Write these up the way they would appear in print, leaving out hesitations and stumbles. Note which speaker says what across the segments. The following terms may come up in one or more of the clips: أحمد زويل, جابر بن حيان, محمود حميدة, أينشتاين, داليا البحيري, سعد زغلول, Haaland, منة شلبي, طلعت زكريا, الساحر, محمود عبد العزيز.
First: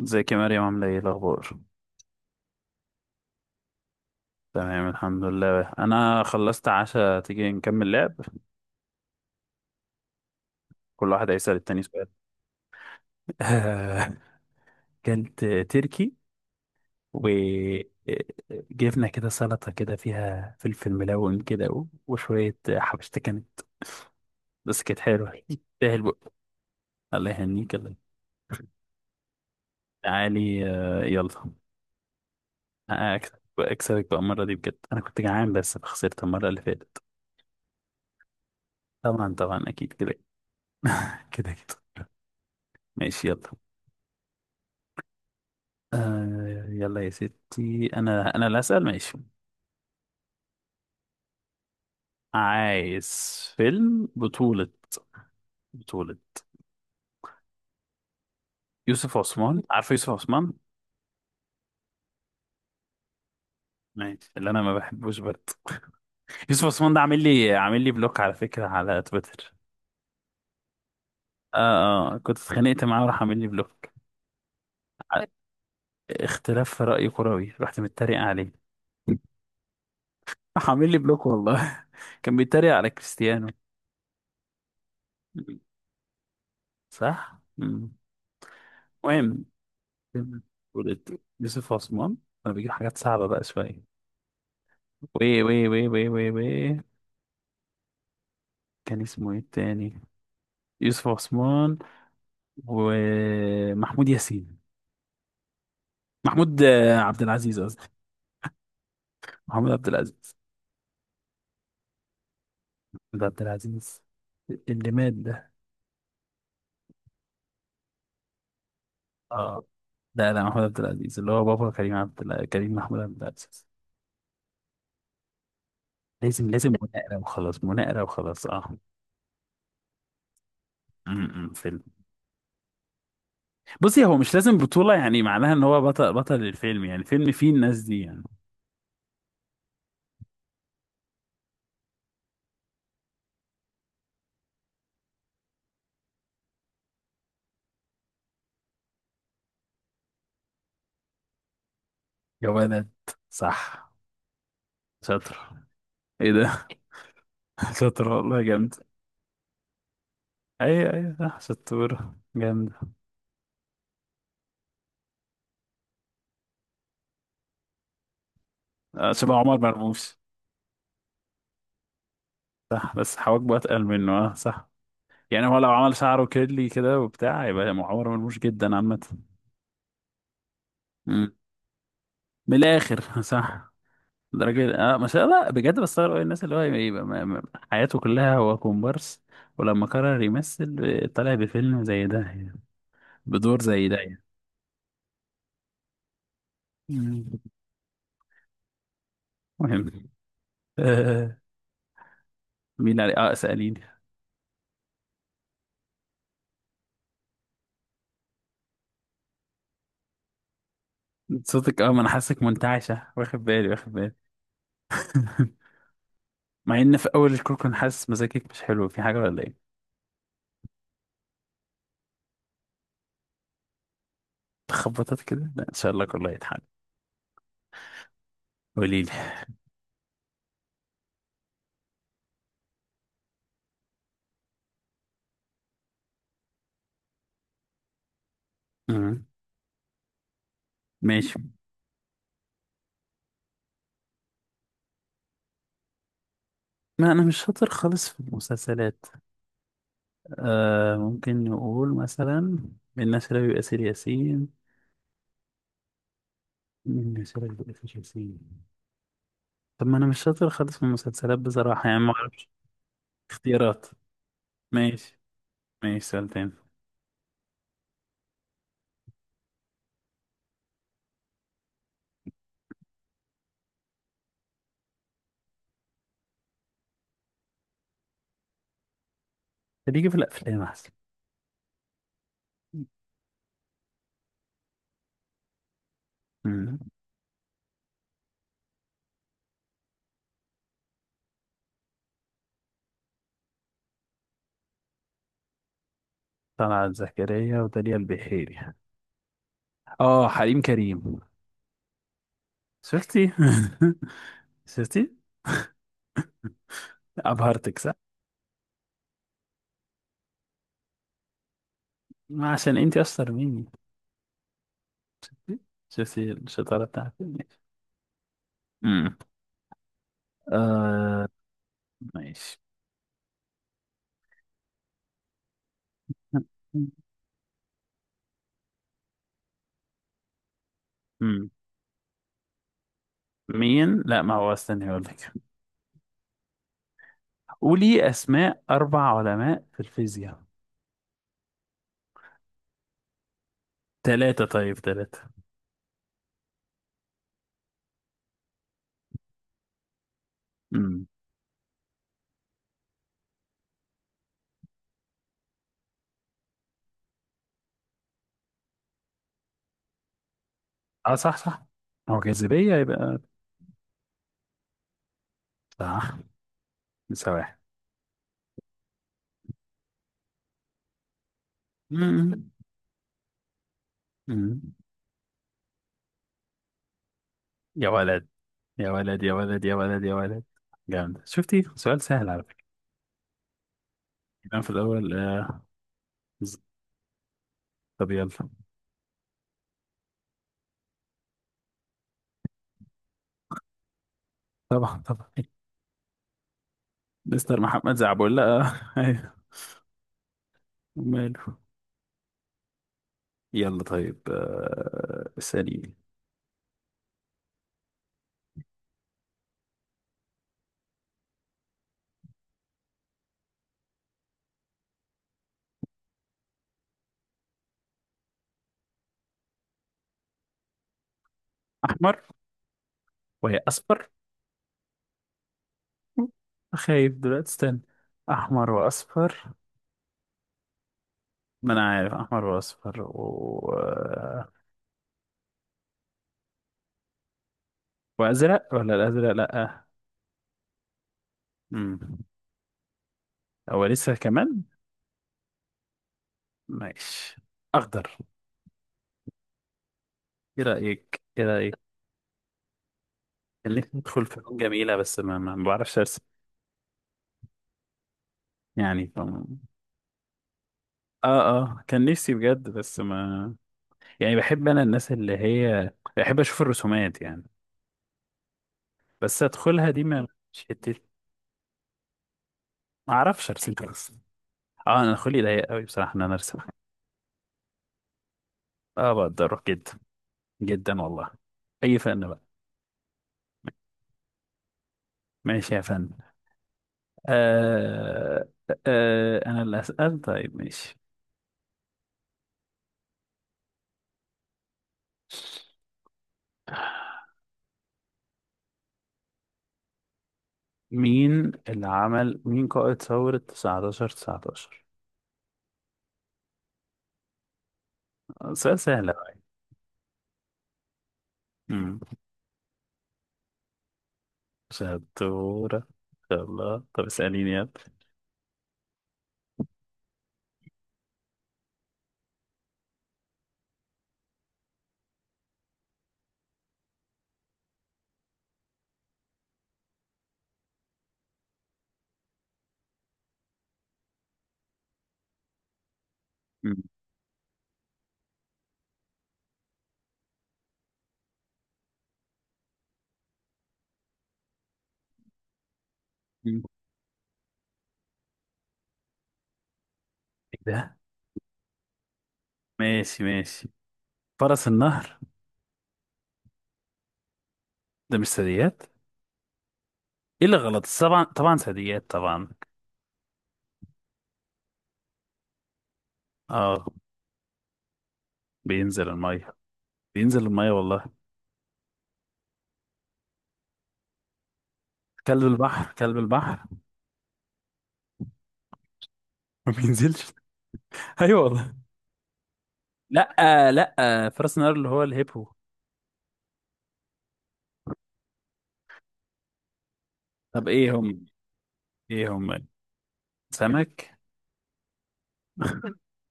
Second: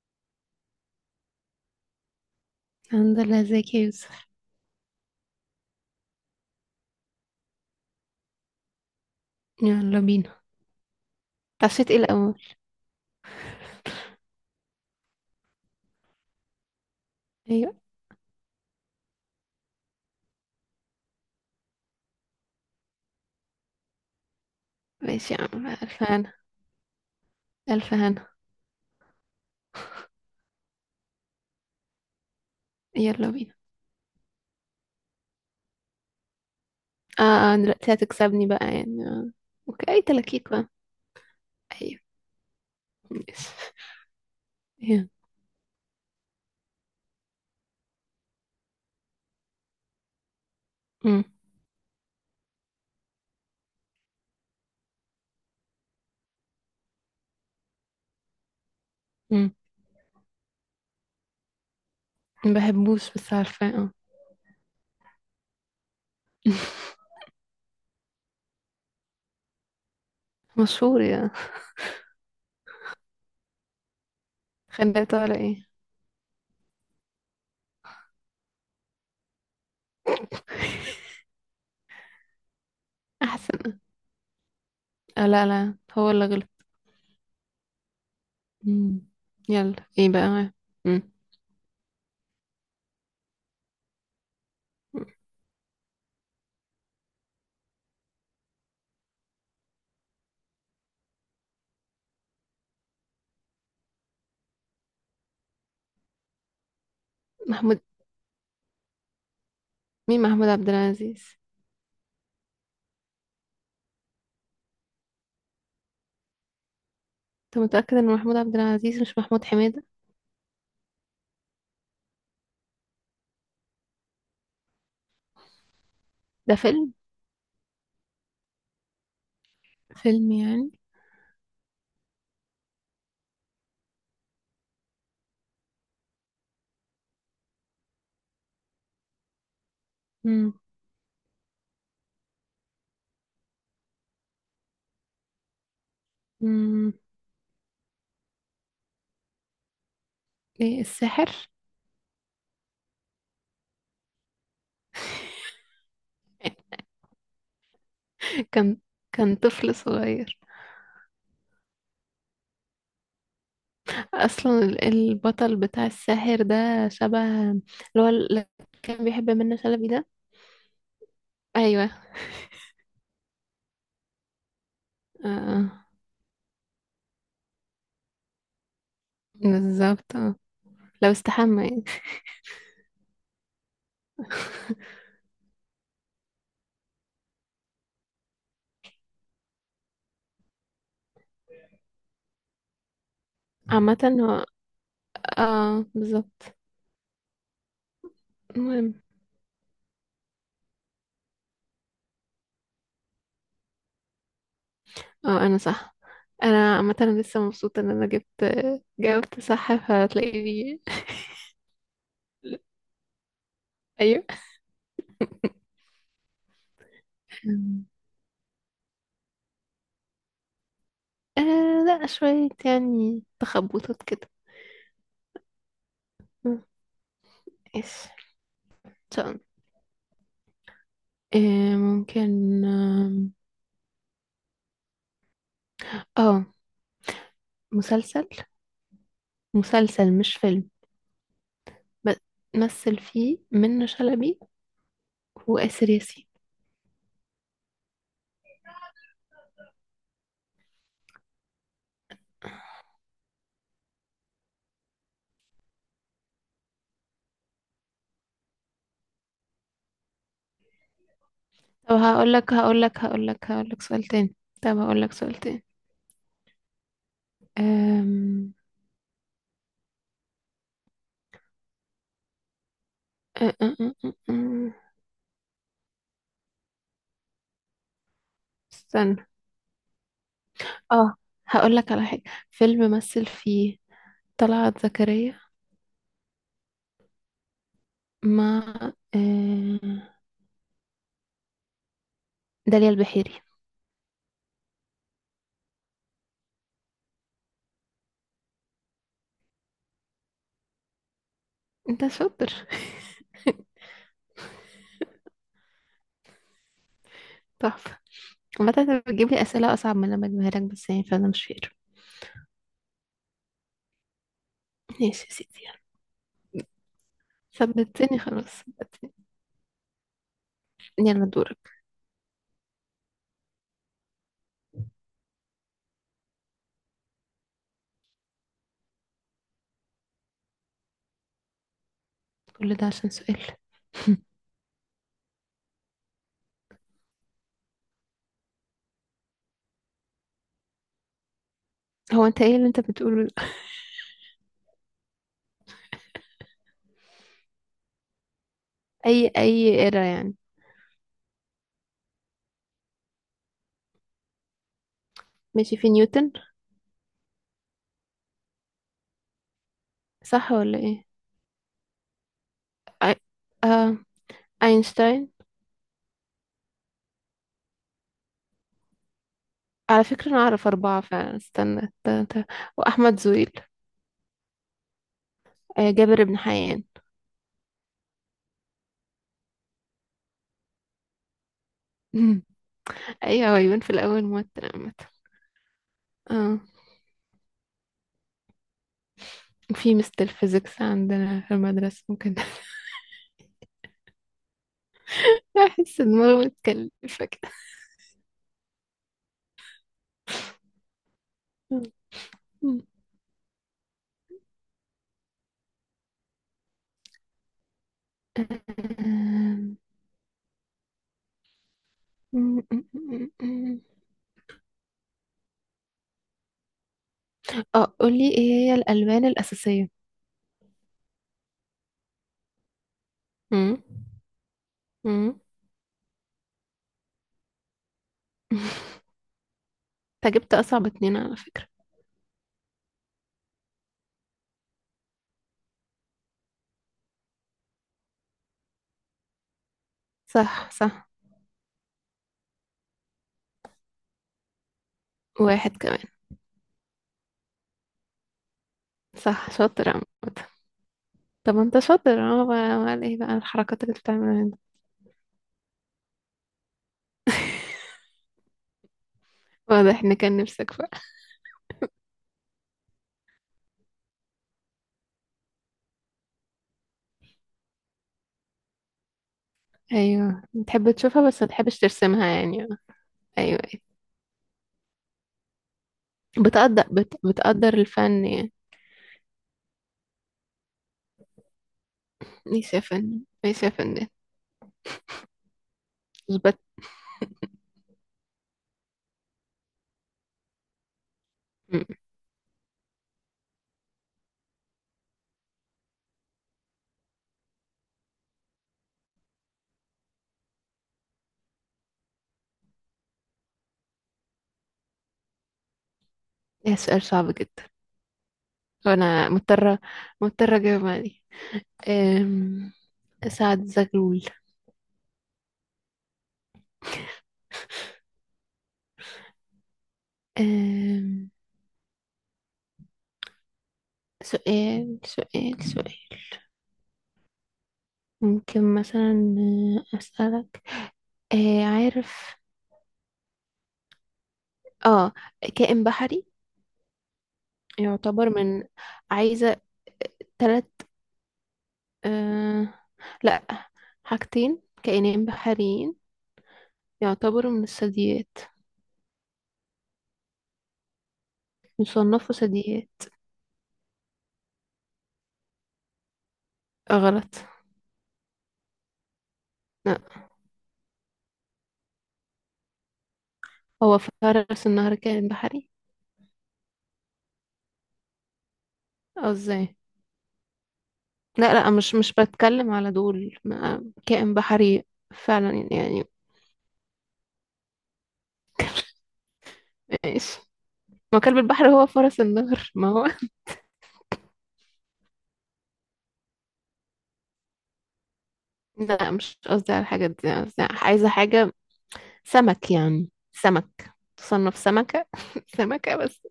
Speaker 1: ازيك يا مريم عاملة ايه إيه الأخبار؟
Speaker 2: الحمد لله، ازيك يا يوسف؟
Speaker 1: تمام، الحمد لله، أنا خلصت عشاء، تيجي نكمل لعب.
Speaker 2: يلا بينا.
Speaker 1: كل واحد هيسأل التاني
Speaker 2: طفشت ايه
Speaker 1: سؤال.
Speaker 2: الأول؟
Speaker 1: كانت تركي،
Speaker 2: أيوة.
Speaker 1: وجبنا كده سلطة كده فيها فلفل ملون كده وشوية حبشتة كانت، بس كانت
Speaker 2: ماشي يا
Speaker 1: حلوة
Speaker 2: عم،
Speaker 1: تستاهل
Speaker 2: ألف
Speaker 1: بقى.
Speaker 2: هنا،
Speaker 1: الله يهنيك
Speaker 2: ألف
Speaker 1: الله.
Speaker 2: هنا.
Speaker 1: تعالي آه، يلا.
Speaker 2: يلا بينا.
Speaker 1: أكسبك بقى المرة دي بجد، أنا كنت جعان بس خسرت المرة اللي فاتت.
Speaker 2: اه دلوقتي هتكسبني بقى يعني آه.
Speaker 1: طبعا طبعا
Speaker 2: اوكي،
Speaker 1: أكيد
Speaker 2: أي
Speaker 1: كده.
Speaker 2: تلاكيك بقى؟
Speaker 1: كده كده.
Speaker 2: أيوة.
Speaker 1: ماشي يلا.
Speaker 2: ماشي. يلا.
Speaker 1: آه يلا يا ستي، انا اللي هسأل، ماشي.
Speaker 2: أمم،
Speaker 1: عايز فيلم بطولة، بطولة يوسف
Speaker 2: أمم.
Speaker 1: عثمان، عارف يوسف عثمان؟
Speaker 2: ما بحبوش بس عارفة، اه.
Speaker 1: ماشي، اللي انا ما بحبوش برضه. يوسف عثمان ده عامل لي بلوك على فكرة، على تويتر.
Speaker 2: مشهور يا؟
Speaker 1: اه اه كنت اتخانقت معاه وراح عامل لي بلوك.
Speaker 2: خليته
Speaker 1: ع-
Speaker 2: ولا ايه؟
Speaker 1: اختلاف في رأي كروي، رحت متريق عليه، راح عامل لي بلوك والله. كان بيتريق على كريستيانو.
Speaker 2: أحسن. آه، لا لا، هو اللي غلط.
Speaker 1: صح.
Speaker 2: أمم.
Speaker 1: مهم،
Speaker 2: يلا ايه
Speaker 1: فيلم
Speaker 2: بقى؟
Speaker 1: بطولة
Speaker 2: أمم.
Speaker 1: يوسف عثمان. انا بجيب حاجات صعبة بقى شوية. وي وي وي وي وي وي، كان اسمه ايه التاني؟ يوسف عثمان ومحمود ياسين. محمود آه، عبد العزيز
Speaker 2: محمود.
Speaker 1: قصدي، محمود عبد
Speaker 2: مين
Speaker 1: العزيز.
Speaker 2: محمود عبد العزيز؟
Speaker 1: محمود عبد العزيز اللي مات ده.
Speaker 2: انت متأكد ان محمود عبد العزيز مش محمود
Speaker 1: اه
Speaker 2: حميدة؟
Speaker 1: لا لا، محمود عبد العزيز اللي هو بابا كريم، عبد الع... كريم محمود عبد العزيز. لازم
Speaker 2: ده
Speaker 1: لازم
Speaker 2: فيلم؟
Speaker 1: مناقرة وخلاص، مناقرة وخلاص، اه.
Speaker 2: فيلم يعني.
Speaker 1: امم، فيلم. بصي هو مش لازم بطولة يعني معناها ان هو بطل، بطل الفيلم، يعني الفيلم فيه الناس دي يعني.
Speaker 2: مم. مم. ايه الساحر؟
Speaker 1: جوانات، صح. شاطر، ايه ده؟ شاطر والله جامد.
Speaker 2: كان كان طفل صغير.
Speaker 1: اي اي صح، شطورة جامد.
Speaker 2: اصلا البطل بتاع الساحر ده شبه اللي هو اللي كان
Speaker 1: آه،
Speaker 2: بيحب
Speaker 1: شبه
Speaker 2: منة
Speaker 1: عمر
Speaker 2: شلبي ده.
Speaker 1: مرموش.
Speaker 2: ايوه.
Speaker 1: صح بس حواجبه اتقل منه، اه صح. يعني هو لو
Speaker 2: آه.
Speaker 1: عمل شعره كيرلي كده وبتاع يبقى عمر مرموش جدا عامة.
Speaker 2: بالظبط آه. لو
Speaker 1: مم.
Speaker 2: استحمى يعني.
Speaker 1: من الاخر صح. درجة اه ما شاء الله بجد، بستغرب أوي الناس اللي هو يبقى حياته كلها هو كومبارس، ولما قرر يمثل آه، طلع بفيلم زي ده يعني. بدور زي ده
Speaker 2: عامة
Speaker 1: يعني.
Speaker 2: هو، اه بالظبط.
Speaker 1: مم.
Speaker 2: المهم،
Speaker 1: مهم. آه. مين اللي عليه، اه اسأليني.
Speaker 2: اه انا صح. انا عامة أنا لسه مبسوطة ان انا جبت، جاوبت صح فهتلاقيني.
Speaker 1: صوتك اه، ما انا حاسك منتعشة، واخد بالي.
Speaker 2: ايوه.
Speaker 1: مع ان في اول الكور كنت حاسس مزاجك مش حلو، في حاجة ولا ايه؟
Speaker 2: آه لا، شوية يعني تخبطات كده.
Speaker 1: تخبطت كده، لا ان شاء الله كله هيتحل.
Speaker 2: مم. ايش؟
Speaker 1: قولي لي.
Speaker 2: طيب. آه ممكن، اه. آه، مسلسل،
Speaker 1: مم.
Speaker 2: مسلسل مش فيلم.
Speaker 1: ماشي.
Speaker 2: ب- مثل فيه منة شلبي وآسر ياسين.
Speaker 1: ما انا مش شاطر خالص في المسلسلات. آه ممكن نقول مثلا من ناس لا يؤثر ياسين، من ناس لا يؤثر ياسين. طب ما انا مش شاطر خالص في المسلسلات بصراحة
Speaker 2: طب
Speaker 1: يعني، ما
Speaker 2: هقول
Speaker 1: اعرفش
Speaker 2: لك هقول لك هقول لك هقول لك
Speaker 1: اختيارات.
Speaker 2: سؤال تاني. طب هقول لك
Speaker 1: ماشي،
Speaker 2: سؤال تاني.
Speaker 1: ماشي سؤال تاني.
Speaker 2: أم... أ- أ- أ- أ- أ- استنى.
Speaker 1: اللي يجي في الافلام احسن.
Speaker 2: اه، هقول لك على حاجة. فيلم مثل فيه طلعت زكريا
Speaker 1: مم.
Speaker 2: مع، آه، داليا البحيري.
Speaker 1: طلعت زكريا وداليا البحيري، اه حريم كريم.
Speaker 2: انت شاطر.
Speaker 1: شفتي؟ شفتي، ابهرتك صح.
Speaker 2: تحفة. عامة انت بتجيب لي أسئلة أصعب من اللي أنا بجيبها لك، بس يعني فأنا مش فاكر.
Speaker 1: ما عشان انت اشطر مني.
Speaker 2: ماشي يا سيدي، يلا.
Speaker 1: شفتي الشطاره بتاعتي، ماشي.
Speaker 2: ثبتني خلاص.
Speaker 1: امم،
Speaker 2: يلا
Speaker 1: آه.
Speaker 2: دورك.
Speaker 1: ماشي، امم.
Speaker 2: كل ده عشان سؤال؟
Speaker 1: مين لا ما هو استني اقول لك. قولي اسماء اربع علماء في الفيزياء.
Speaker 2: هو انت ايه اللي انت بتقوله ده؟
Speaker 1: ثلاثه طيب ثلاثه.
Speaker 2: اي اي ايرا يعني.
Speaker 1: امم.
Speaker 2: ماشي، في نيوتن، صح ولا ايه؟
Speaker 1: اه صح صح. هو جاذبيه
Speaker 2: أي...
Speaker 1: يبقى.
Speaker 2: آه... اينشتاين.
Speaker 1: صح، لسه واحد.
Speaker 2: على فكرة انا اعرف اربعة فعلا، استنى
Speaker 1: امم.
Speaker 2: واحمد زويل.
Speaker 1: أمم.
Speaker 2: جابر بن حيان.
Speaker 1: يا ولد يا ولد يا ولد، جامد. شفتي سؤال سهل على فكرة.
Speaker 2: ايوه، هو يبان في الاول
Speaker 1: كان في
Speaker 2: موتر عامة.
Speaker 1: الأول آه.
Speaker 2: اه،
Speaker 1: طب يلا.
Speaker 2: في مستر فيزيكس عندنا في المدرسة ممكن.
Speaker 1: طبعا طبعا.
Speaker 2: احس دماغه متكلفة
Speaker 1: مستر محمد زعبولة، أيوه وماله.
Speaker 2: كده.
Speaker 1: يلا طيب آه، ثاني.
Speaker 2: مم، مم، مم، مم. اه، قولي ايه هي الألوان الأساسية.
Speaker 1: أحمر، وهي
Speaker 2: مم،
Speaker 1: أصفر.
Speaker 2: مم.
Speaker 1: خايف دلوقتي استنى. أحمر وأصفر.
Speaker 2: انت جبت أصعب اتنين على فكرة.
Speaker 1: ما أنا عارف أحمر وأصفر و... وأزرق، ولا الأزرق لأ آه.
Speaker 2: صح صح.
Speaker 1: مم. هو لسه كمان.
Speaker 2: واحد كمان.
Speaker 1: ماشي، أخضر.
Speaker 2: صح، شاطر عامة.
Speaker 1: إيه رأيك إيه
Speaker 2: طب
Speaker 1: رأيك.
Speaker 2: انت شاطر اه بقى، امال ايه بقى
Speaker 1: اللي
Speaker 2: الحركات اللي
Speaker 1: ندخل
Speaker 2: بتعملها دي؟
Speaker 1: فنون جميلة، بس ما بعرفش أرسم، يعني
Speaker 2: واضح ان كان نفسك بقى.
Speaker 1: اه اه كان نفسي بجد بس ما، يعني بحب انا الناس اللي هي، بحب اشوف الرسومات يعني، بس ادخلها دي ما،
Speaker 2: ايوه،
Speaker 1: مش
Speaker 2: بتحب
Speaker 1: حتتي،
Speaker 2: تشوفها بس ما تحبش ترسمها يعني اه.
Speaker 1: ما اعرفش
Speaker 2: ايوه
Speaker 1: ارسم
Speaker 2: ايوه.
Speaker 1: اصلا. اه انا خلقي ضيق قوي بصراحه ان انا ارسم.
Speaker 2: بتقدر بتقدر الفن يعني.
Speaker 1: اه بقدره جدا، جدا والله، اي فن بقى.
Speaker 2: ماشي يا فنان، ماشي يا فنان.
Speaker 1: ماشي يا فن.
Speaker 2: اثبت.
Speaker 1: آه. آه انا اللي اسال، طيب ماشي.
Speaker 2: مم.
Speaker 1: مين اللي عمل، مين قائد ثورة 19
Speaker 2: ده سؤال صعب جدا.
Speaker 1: سؤال سهل
Speaker 2: وانا
Speaker 1: أوي.
Speaker 2: مضطرة، مضطرة اجاوب عليه.
Speaker 1: امم،
Speaker 2: أم، سعد زغلول.
Speaker 1: شطورة ان شاء الله. طب اسأليني يلا.
Speaker 2: أم، سؤال. ممكن مثلا، أسألك، عارف، اه، كائن بحري يعتبر من. عايزة تلت، آه لا، حاجتين كائنين بحريين
Speaker 1: مم.
Speaker 2: يعتبروا من الثدييات،
Speaker 1: إيه ده؟
Speaker 2: يصنفوا ثدييات.
Speaker 1: ماشي، ماشي. فرس النهر.
Speaker 2: آه، غلط.
Speaker 1: ده مش ثدييات؟
Speaker 2: لا،
Speaker 1: ايه اللي غلط، طبعا طبعا ثدييات طبعا.
Speaker 2: هو فرس النهر كائن بحري؟
Speaker 1: اه، بينزل
Speaker 2: اه،
Speaker 1: الميه،
Speaker 2: ازاي؟
Speaker 1: بينزل الميه والله.
Speaker 2: لا لا، مش بتكلم على دول، كائن بحري
Speaker 1: كلب
Speaker 2: فعلا
Speaker 1: البحر،
Speaker 2: يعني.
Speaker 1: كلب البحر. ما بينزلش.
Speaker 2: ايش؟ ما كلب
Speaker 1: ايوه
Speaker 2: البحر
Speaker 1: والله.
Speaker 2: هو فرس النهر، ما هو.
Speaker 1: لا لا، فرس النهر اللي هو الهيبو.
Speaker 2: لا، مش قصدي على الحاجات دي، قصدي
Speaker 1: طب ايه
Speaker 2: عايزة
Speaker 1: هم،
Speaker 2: حاجة
Speaker 1: ايه هم؟
Speaker 2: سمك يعني، سمك
Speaker 1: سمك،
Speaker 2: تصنف سمكة. سمكة بس.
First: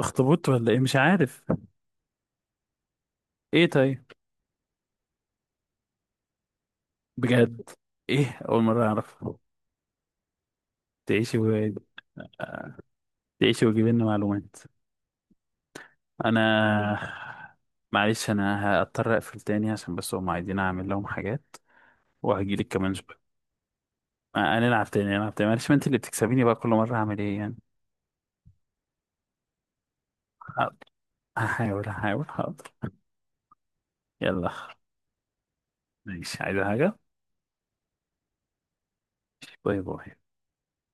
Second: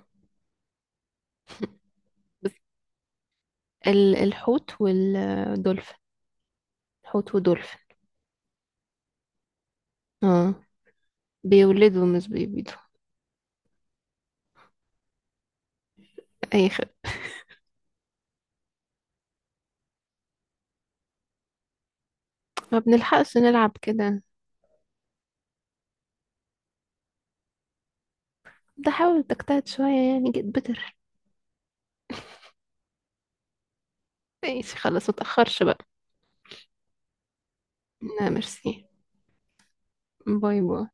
Speaker 1: اخطبوط ولا ايه، مش عارف.
Speaker 2: بس
Speaker 1: ايه طيب؟
Speaker 2: الحوت والدولفين، الحوت
Speaker 1: بجد؟
Speaker 2: ودولفين.
Speaker 1: ايه، اول مره اعرف.
Speaker 2: اه،
Speaker 1: تعيشي و...
Speaker 2: بيولدوا مش بيبيضوا.
Speaker 1: تعيشي وتجيبي لنا معلومات.
Speaker 2: اي، خد.
Speaker 1: انا معلش انا هضطر اقفل تاني، عشان بس هم عايزين اعمل لهم حاجات، وهجيلك
Speaker 2: ما
Speaker 1: كمان شويه.
Speaker 2: بنلحقش نلعب كده.
Speaker 1: آه، هنلعب تاني، هنلعب تاني معلش، ما انت اللي بتكسبيني بقى، كل مره هعمل ايه يعني.
Speaker 2: ده حاول تجتهد شوية يعني، جيت
Speaker 1: حاضر،
Speaker 2: بتر.
Speaker 1: هحاول هحاول حاضر. يلا.
Speaker 2: ماشي خلاص، متأخرش بقى.
Speaker 1: ماشي، عايزة حاجه؟
Speaker 2: لا، ميرسي.
Speaker 1: باي باي.
Speaker 2: باي باي.